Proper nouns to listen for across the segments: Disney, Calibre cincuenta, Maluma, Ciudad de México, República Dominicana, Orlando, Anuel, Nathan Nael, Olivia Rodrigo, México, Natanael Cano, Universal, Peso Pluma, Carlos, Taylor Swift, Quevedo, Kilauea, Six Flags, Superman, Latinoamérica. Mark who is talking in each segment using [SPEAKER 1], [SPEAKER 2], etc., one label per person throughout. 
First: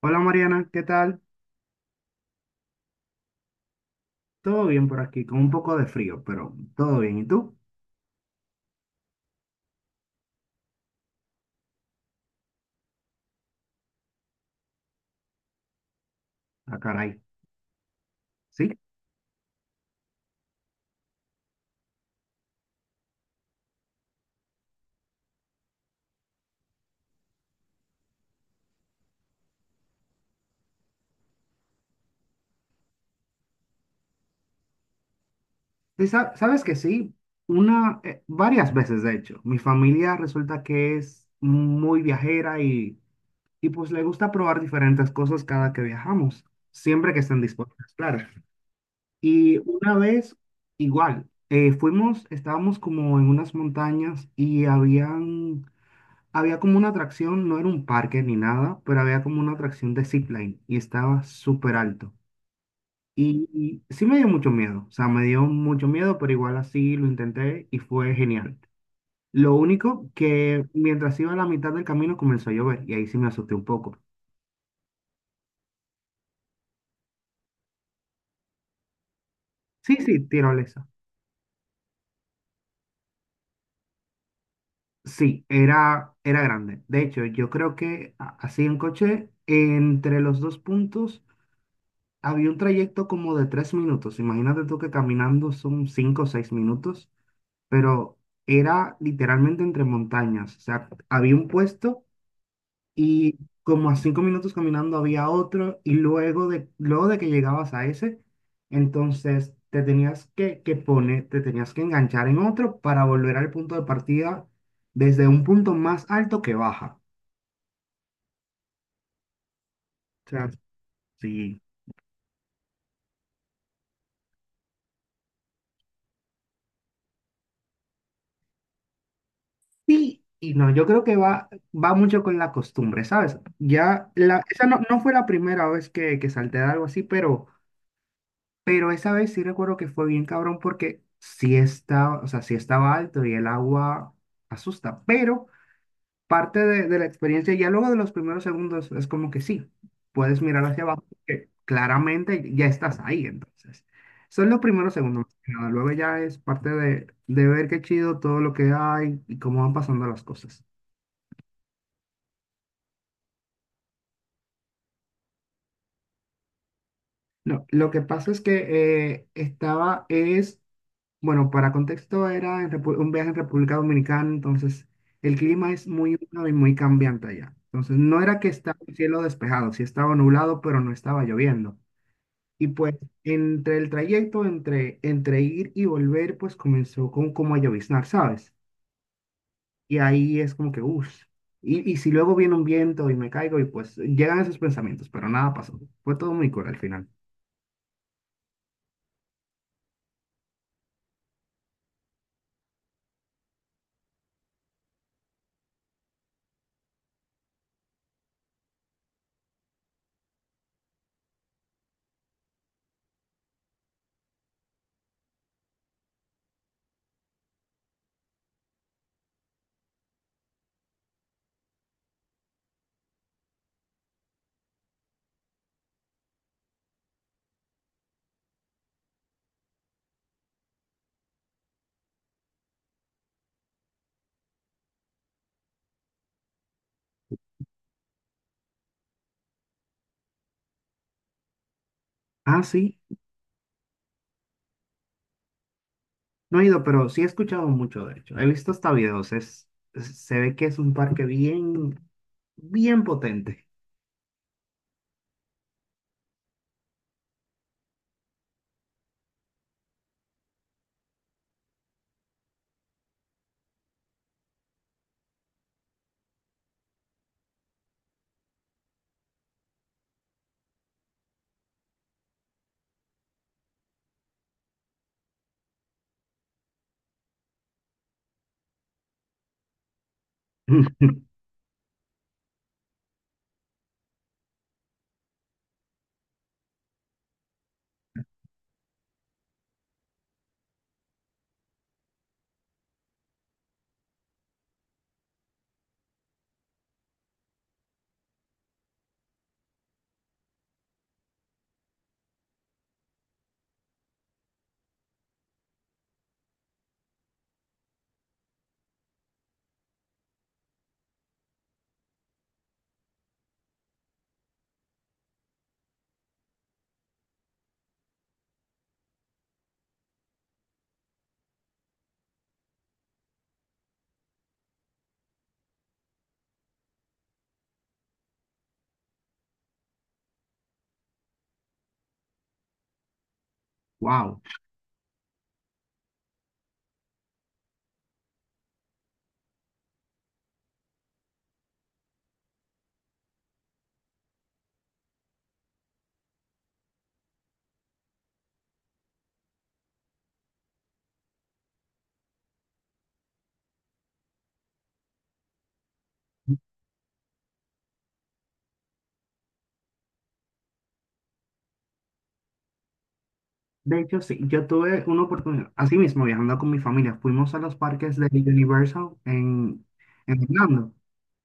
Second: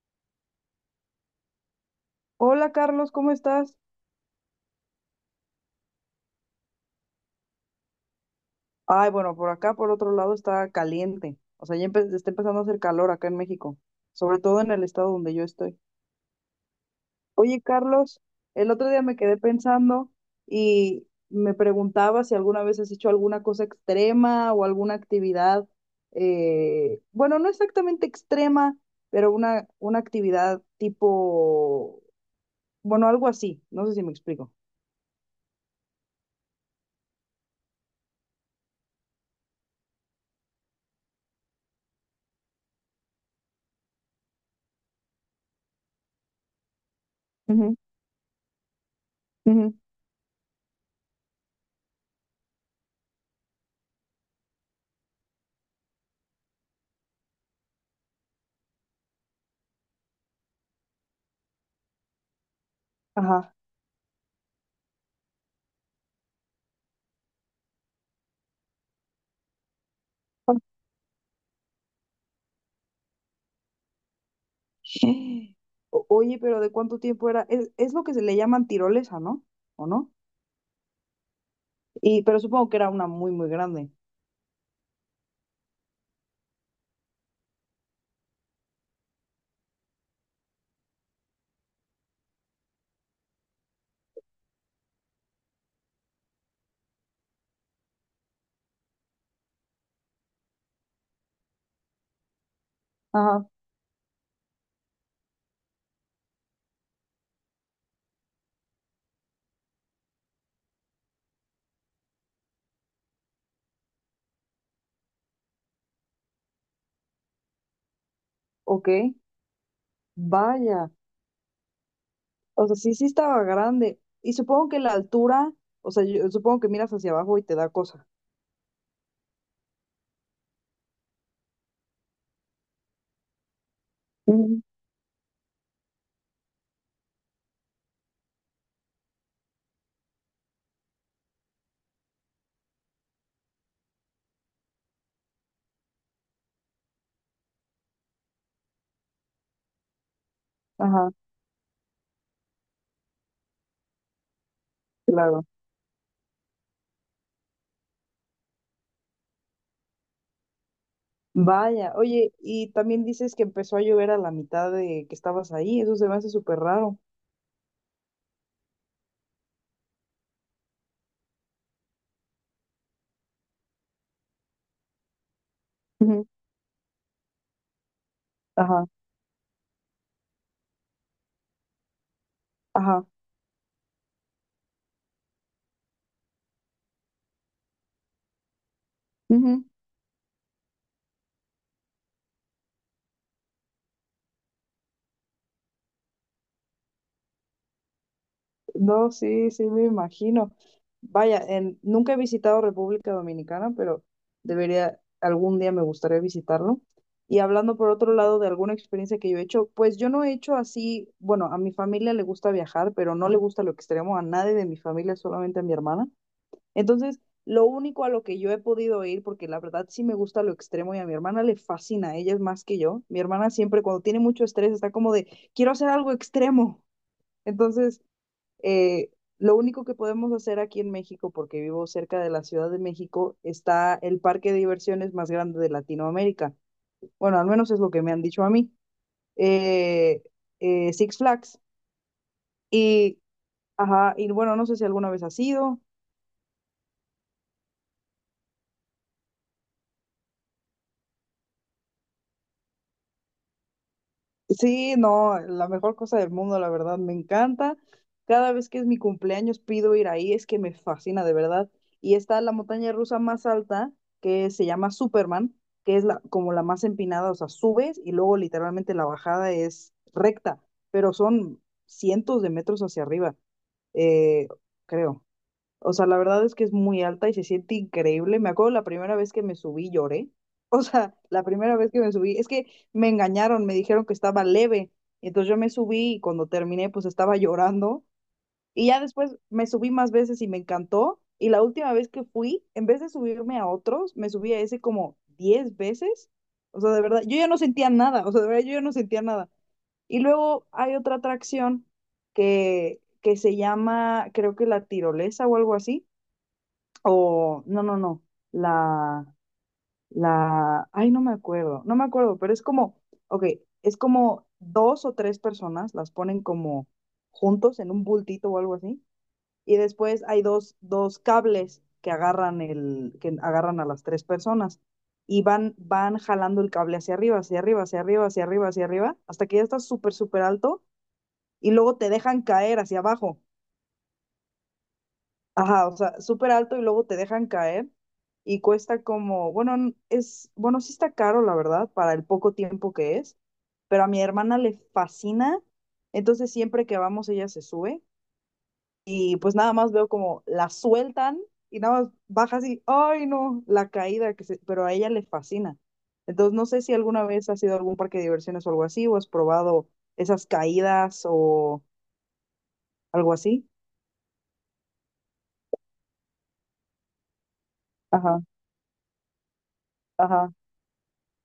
[SPEAKER 1] Hola Mariana, ¿qué tal?
[SPEAKER 2] Hola Carlos, ¿cómo estás?
[SPEAKER 1] Todo bien por aquí, con un poco de frío, pero todo bien. ¿Y tú?
[SPEAKER 2] Ay, bueno, por acá, por otro lado, está caliente. O sea, ya está empezando a hacer calor acá en México, sobre todo en el estado donde yo estoy.
[SPEAKER 1] Ah, caray.
[SPEAKER 2] Oye, Carlos, el
[SPEAKER 1] Sí.
[SPEAKER 2] otro día me quedé pensando y me preguntaba si alguna vez has hecho alguna cosa extrema o alguna actividad, bueno, no exactamente extrema, pero una actividad tipo, bueno, algo así, no sé si me explico.
[SPEAKER 1] ¿Sabes que sí? Una, varias veces, de hecho. Mi familia resulta que es muy viajera y pues le gusta probar diferentes cosas cada que viajamos, siempre que estén
[SPEAKER 2] Ujú,
[SPEAKER 1] dispuestas, claro. Y
[SPEAKER 2] ujú.
[SPEAKER 1] una vez, igual, fuimos, estábamos como en unas montañas y Había como una atracción, no era un parque ni nada, pero había como una atracción de zipline y estaba súper alto. Y,
[SPEAKER 2] Ajá.
[SPEAKER 1] y sí me dio mucho miedo, o sea, me dio mucho miedo, pero igual así lo intenté y fue genial. Lo único que mientras iba a la mitad del camino comenzó a llover y ahí sí me asusté un poco.
[SPEAKER 2] Oye, pero ¿de cuánto tiempo era? Es lo que se le llaman tirolesa, ¿no? ¿O
[SPEAKER 1] Sí,
[SPEAKER 2] no?
[SPEAKER 1] sí, tirolesa.
[SPEAKER 2] Y, pero supongo que era una muy, muy grande.
[SPEAKER 1] Sí, era grande. De hecho, yo creo que así en coche, entre los dos puntos, había un trayecto como de tres minutos. Imagínate tú que caminando son cinco o seis minutos. Pero era literalmente entre montañas. O sea, había un puesto y
[SPEAKER 2] Ajá,
[SPEAKER 1] como a cinco minutos caminando había otro y luego de que llegabas a ese, entonces te que poner, te tenías que enganchar en otro para volver al punto de partida desde un punto más alto que baja.
[SPEAKER 2] ok.
[SPEAKER 1] O sea,
[SPEAKER 2] Vaya.
[SPEAKER 1] sí.
[SPEAKER 2] O sea, sí, sí estaba grande. Y supongo que la altura, o sea, yo supongo que miras hacia abajo y te da cosa.
[SPEAKER 1] Sí y no, yo creo que va mucho con la costumbre, ¿sabes? Ya,
[SPEAKER 2] Ujú.
[SPEAKER 1] esa no fue la primera vez que salté de algo así, pero... Pero esa vez sí recuerdo que fue bien cabrón porque sí estaba, o sea, sí estaba alto y el agua asusta, pero de la experiencia, ya luego de los primeros segundos, es como que sí, puedes mirar hacia abajo
[SPEAKER 2] Ajá,
[SPEAKER 1] porque claramente ya estás ahí, entonces. Son los primeros segundos, más
[SPEAKER 2] claro.
[SPEAKER 1] que nada. Luego ya es de ver qué chido todo lo que hay y cómo van pasando las cosas.
[SPEAKER 2] Vaya. Oye, y también dices que empezó a llover a la mitad de que estabas ahí. Eso se me hace súper raro.
[SPEAKER 1] No, lo que pasa es que bueno, para contexto era en un viaje en República Dominicana, entonces el clima es muy
[SPEAKER 2] Ujú.
[SPEAKER 1] húmedo y muy cambiante allá. Entonces no era que estaba
[SPEAKER 2] Ajá,
[SPEAKER 1] el cielo despejado, sí estaba nublado, pero no estaba lloviendo. Y pues
[SPEAKER 2] ajá.
[SPEAKER 1] entre el trayecto, entre ir y volver, pues comenzó como a lloviznar, ¿sabes?
[SPEAKER 2] Ujú.
[SPEAKER 1] Y ahí es como que, uff, y si luego viene un viento y me caigo y pues llegan esos pensamientos, pero nada pasó. Fue todo muy cool al final.
[SPEAKER 2] No, sí, sí, me imagino. Vaya, nunca he visitado República Dominicana, pero debería, algún día me gustaría visitarlo. Y hablando por otro lado de alguna experiencia que yo he hecho, pues yo no he hecho así, bueno, a mi familia le gusta viajar, pero no le gusta lo extremo a nadie de mi familia, solamente a mi hermana. Entonces, lo único a lo que yo he podido ir, porque la verdad sí me gusta lo extremo y a mi hermana le fascina, ella es más que yo. Mi hermana siempre cuando tiene mucho estrés está como de, quiero hacer algo extremo. Entonces, Eh, lo único que podemos hacer aquí en México, porque vivo cerca de la Ciudad de México, está el parque de diversiones más grande de Latinoamérica. Bueno, al menos es lo que me han dicho a mí. Eh, Six Flags.
[SPEAKER 1] Ah, sí.
[SPEAKER 2] Y, ajá, y bueno, no sé si alguna vez has ido.
[SPEAKER 1] No he ido, pero sí he escuchado mucho, de hecho. He visto hasta videos. Se ve que es un parque bien potente.
[SPEAKER 2] Sí, no, la mejor cosa del mundo, la verdad, me encanta. Cada vez que es mi cumpleaños pido ir ahí, es que me fascina de verdad. Y está la montaña rusa más alta, que se llama Superman, que es como la más empinada, o sea, subes y luego literalmente la bajada es recta, pero son cientos de metros hacia arriba, eh, creo. O sea, la verdad es que es muy alta y se siente increíble. Me acuerdo la primera vez que me subí lloré. O sea, la primera vez que me subí, es que me engañaron, me dijeron que estaba leve. Y entonces yo me subí y cuando terminé pues estaba llorando. Y ya después me subí más veces y me encantó. Y la última vez que fui, en vez de subirme a otros, me subí a ese como 10 veces. O sea, de verdad, yo ya no sentía nada. O sea, de verdad, yo ya no sentía nada. Y luego hay otra atracción que se llama, creo que la tirolesa o algo así, no, no, no, la, ay, no me acuerdo, no me acuerdo, pero es como, ok, es como dos o tres personas, las ponen como juntos en un bultito o algo así, y después hay dos cables que que agarran a las tres personas y van jalando el cable hacia arriba, hacia arriba, hacia arriba, hacia arriba, hacia arriba, hasta que ya estás súper, súper alto y luego te dejan caer hacia abajo.
[SPEAKER 1] Wow.
[SPEAKER 2] Ajá, o sea, súper alto y luego te dejan caer y cuesta como, bueno, es, bueno, sí está caro, la verdad, para el poco tiempo que es, pero a mi hermana le fascina, entonces siempre que vamos ella se sube y pues nada más veo como la sueltan y nada más baja así, ay no, la caída que se, pero a ella le fascina. Entonces no sé si alguna vez has ido a algún parque de diversiones o algo así, o has probado esas caídas o algo así.
[SPEAKER 1] De hecho, sí, yo tuve una oportunidad. Así mismo, viajando con mi familia, fuimos a los parques de
[SPEAKER 2] Ajá,
[SPEAKER 1] En
[SPEAKER 2] ajá,
[SPEAKER 1] Orlando.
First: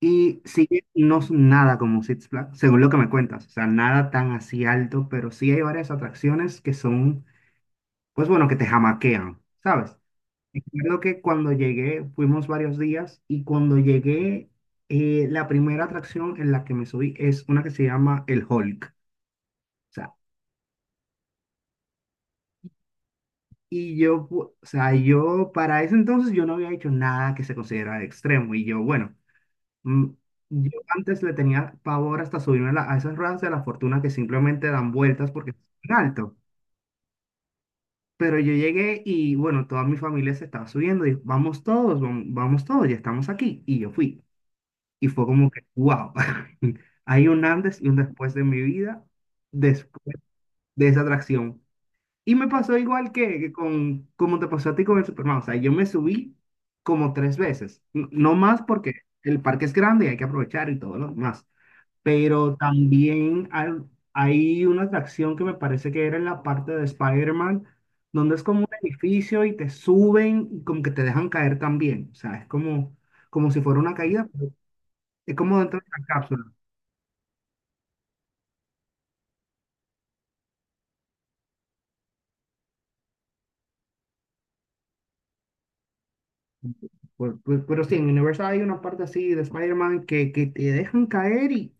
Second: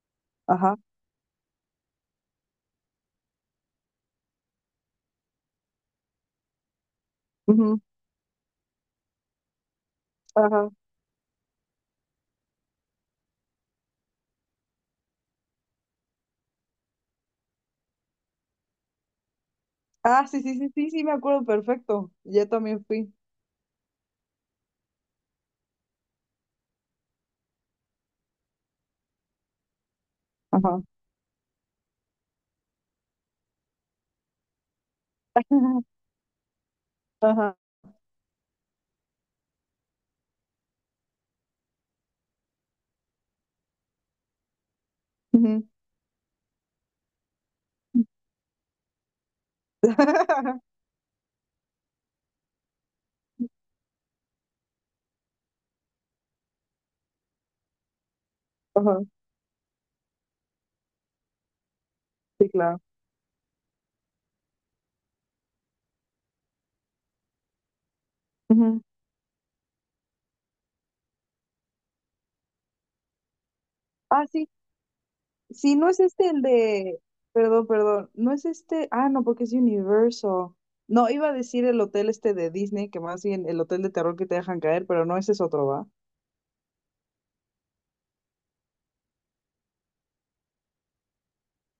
[SPEAKER 1] Y sí,
[SPEAKER 2] ajá,
[SPEAKER 1] no es nada como Six Flags, según lo que me cuentas. O sea, nada tan así alto, pero sí hay varias atracciones que son,
[SPEAKER 2] ujú,
[SPEAKER 1] pues bueno, que te jamaquean, ¿sabes?
[SPEAKER 2] ajá.
[SPEAKER 1] Recuerdo que cuando llegué, fuimos varios días y cuando llegué, la primera atracción en la que me subí es una que se llama el Hulk. O sea,
[SPEAKER 2] Ah, sí, sí, sí, sí, sí, me acuerdo perfecto. Yo también fui.
[SPEAKER 1] y yo, o sea, yo para ese entonces yo no había hecho nada que se considerara extremo y yo, bueno, mm, yo
[SPEAKER 2] Ajá.
[SPEAKER 1] antes le tenía pavor hasta subirme a esas ruedas de la fortuna que simplemente dan vueltas porque es muy alto.
[SPEAKER 2] Ajá.
[SPEAKER 1] Pero yo llegué y bueno, toda mi familia se estaba subiendo y vamos todos, vamos todos, ya estamos aquí. Y yo fui. Y fue como que,
[SPEAKER 2] Ujú.
[SPEAKER 1] wow, hay un antes y un después de mi vida después de esa atracción. Y me pasó igual que con, como te pasó a ti con el Superman. O sea, yo me subí como tres veces. No más porque
[SPEAKER 2] Ajá.
[SPEAKER 1] el parque es grande y hay que aprovechar y todo lo demás.
[SPEAKER 2] Sí,
[SPEAKER 1] Pero
[SPEAKER 2] claro.
[SPEAKER 1] también hay una atracción que me parece que era en la parte de Spider-Man, donde es como un
[SPEAKER 2] Ujú.
[SPEAKER 1] edificio y te suben y como que te dejan caer también. O sea, es como, como si fuera una
[SPEAKER 2] Ah,
[SPEAKER 1] caída,
[SPEAKER 2] sí.
[SPEAKER 1] pero es como
[SPEAKER 2] Sí,
[SPEAKER 1] dentro de
[SPEAKER 2] no es
[SPEAKER 1] una
[SPEAKER 2] este el
[SPEAKER 1] cápsula.
[SPEAKER 2] de. Perdón, perdón. No es este. Ah, no, porque es Universal. No, iba a decir el hotel este de Disney, que más bien el hotel de terror que te dejan caer, pero no, ese es otro, ¿va?
[SPEAKER 1] Pero sí, en Universal hay una parte así de Spider-Man que te dejan caer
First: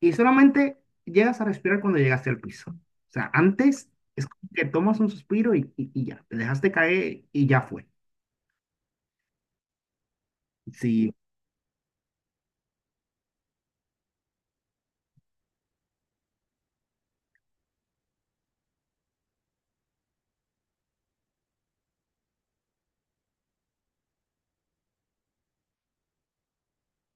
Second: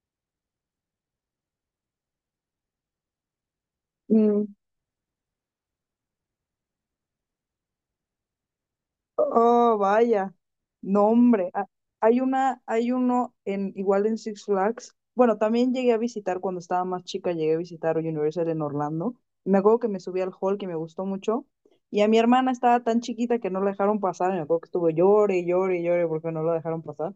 [SPEAKER 1] y solamente llegas a respirar cuando llegaste al piso. O sea, antes es como
[SPEAKER 2] Mm.
[SPEAKER 1] que tomas un suspiro y ya, te dejaste caer y ya fue.
[SPEAKER 2] Oh, vaya. No,
[SPEAKER 1] Sí,
[SPEAKER 2] hombre. Ah, hay uno igual en Six Flags. Bueno, también llegué a visitar cuando estaba más chica, llegué a visitar Universal en Orlando. Me acuerdo que me subí al hall que me gustó mucho. Y a mi hermana estaba tan chiquita que no la dejaron pasar. Me acuerdo que estuvo llore, llore, llore porque no la dejaron pasar.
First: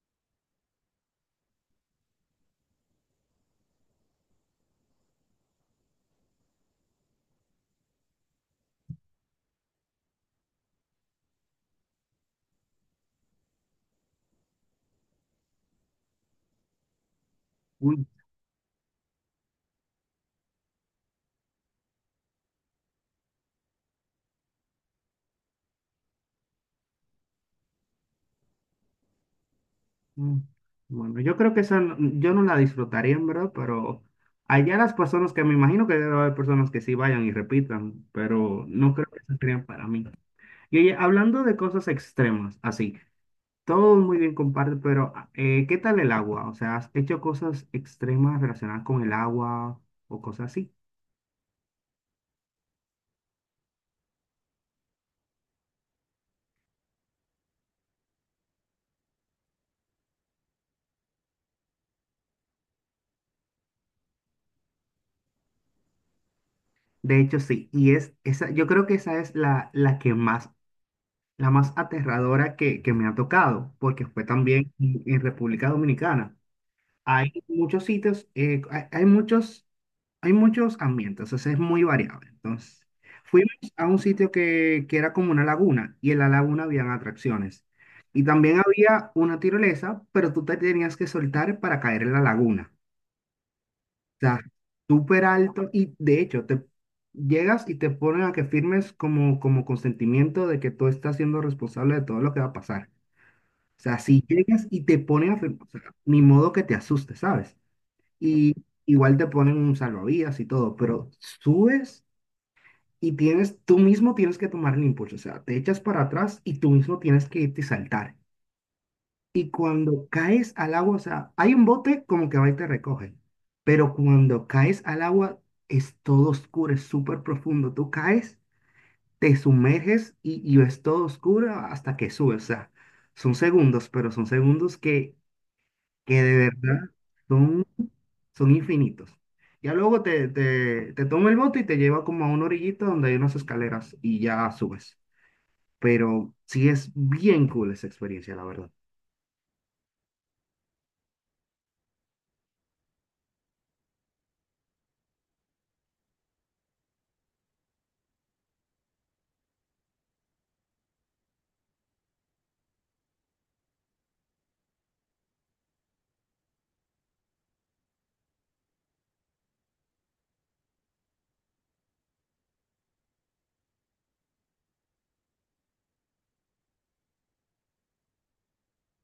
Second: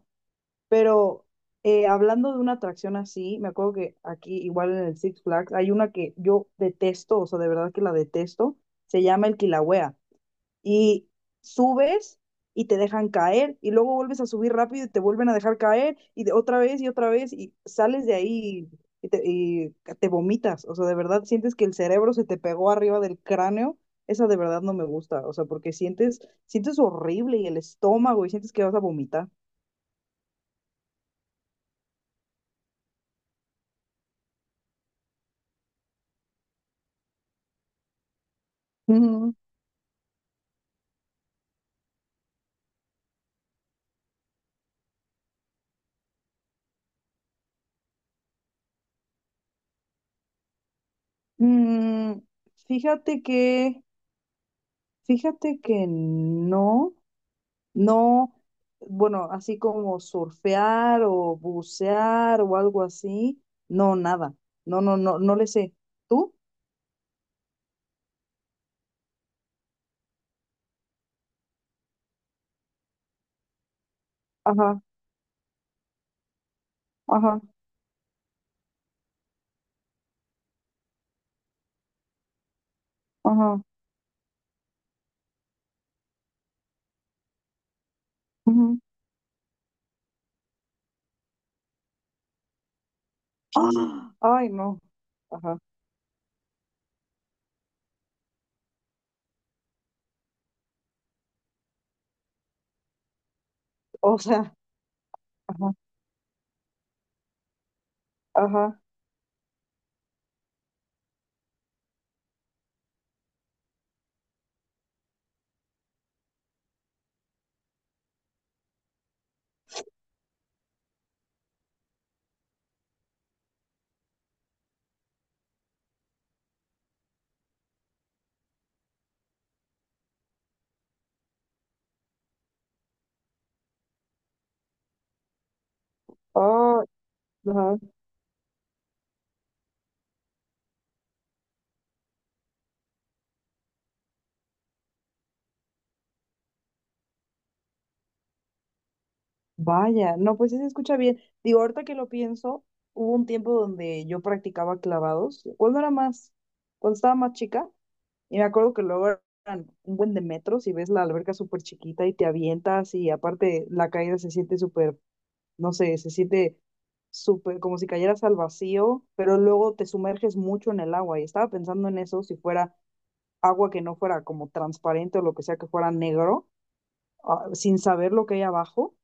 [SPEAKER 2] Pero hablando de una atracción así, me acuerdo que aquí, igual en el Six Flags, hay una que yo detesto, o sea, de verdad que la detesto. Se llama el Kilauea y subes y te dejan caer y luego vuelves a subir rápido y te vuelven a dejar caer y de otra vez y
[SPEAKER 1] uy,
[SPEAKER 2] sales de ahí y te vomitas, o sea, de verdad sientes que el cerebro se te pegó arriba del cráneo, esa de verdad no me gusta, o sea, porque sientes horrible y el estómago y sientes que vas a vomitar.
[SPEAKER 1] mm, bueno, yo creo que esa yo no la disfrutaría en verdad, pero allá las personas que me imagino que debe haber personas que sí vayan y repitan, pero no creo que
[SPEAKER 2] Ujú.
[SPEAKER 1] sean para mí. Y oye, hablando de cosas extremas, así. Todo muy bien comparte, pero ah, ¿qué tal el agua? O sea, ¿has hecho cosas extremas relacionadas con el agua o cosas así?
[SPEAKER 2] Mm, fíjate que, fíjate que no. No, bueno, así como surfear o bucear o algo así, no, nada. No, no, no, no le sé. ¿Tú?
[SPEAKER 1] De hecho, sí. Y es esa, yo creo que esa es la que más, la más aterradora que me ha tocado, porque fue también
[SPEAKER 2] Ajá,
[SPEAKER 1] en República Dominicana. Hay
[SPEAKER 2] ajá,
[SPEAKER 1] muchos sitios, hay muchos ambientes, o sea, es muy variable. Entonces, fuimos
[SPEAKER 2] ajá.
[SPEAKER 1] a un sitio que era como una laguna y en la laguna habían atracciones. Y también
[SPEAKER 2] Ujú.
[SPEAKER 1] había una tirolesa, pero tú te tenías que soltar para caer en la laguna.
[SPEAKER 2] ¡Ah!
[SPEAKER 1] O sea,
[SPEAKER 2] Ay, no.
[SPEAKER 1] súper
[SPEAKER 2] Ajá.
[SPEAKER 1] alto y de hecho te llegas y te ponen a que firmes como, como consentimiento de que tú estás siendo responsable de todo lo que va a pasar. O sea,
[SPEAKER 2] O
[SPEAKER 1] si
[SPEAKER 2] sea,
[SPEAKER 1] llegas y te ponen a firmar, o
[SPEAKER 2] ajá,
[SPEAKER 1] sea, ni modo que te asustes, ¿sabes? Y
[SPEAKER 2] ajá.
[SPEAKER 1] igual te ponen un salvavidas y todo, pero subes y tienes, tú mismo tienes que tomar el impulso, o sea, te echas para atrás y tú mismo tienes que irte y saltar. Y cuando caes al agua, o sea, hay un bote como que va y te recoge, pero cuando caes al agua es todo oscuro, es súper profundo, tú caes, te sumerges y es todo oscuro hasta que subes, o sea, son segundos, pero son segundos que de
[SPEAKER 2] Ah,
[SPEAKER 1] verdad son,
[SPEAKER 2] ajá.
[SPEAKER 1] son infinitos. Ya luego te toma el bote y te lleva como a una orillita donde hay unas escaleras y ya subes. Pero sí es bien cool esa experiencia, la verdad.
[SPEAKER 2] Vaya, no, pues sí se escucha bien. Digo, ahorita que lo pienso, hubo un tiempo donde yo practicaba clavados. Cuando era más? Cuando estaba más chica. Y me acuerdo que luego eran un buen de metros y ves la alberca súper chiquita y te avientas y aparte la caída se siente súper, no sé, se siente súper como si cayeras al vacío, pero luego te sumerges mucho en el agua y estaba pensando en eso, si fuera agua que no fuera como transparente o lo que sea que fuera negro, sin saber lo que hay abajo,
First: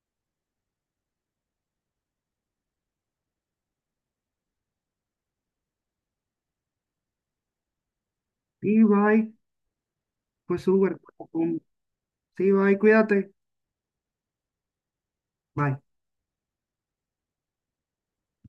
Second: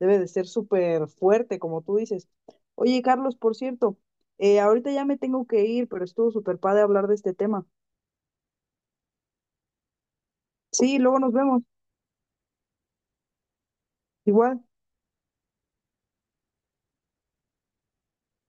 [SPEAKER 2] debe de ser súper fuerte, como tú dices. Oye, Carlos, por cierto, ahorita ya me tengo que ir, pero estuvo súper padre hablar de este tema.
[SPEAKER 1] Y bye, pues Uber,
[SPEAKER 2] Sí, luego nos vemos.
[SPEAKER 1] sí, bye, cuídate.
[SPEAKER 2] Igual.
[SPEAKER 1] Bye.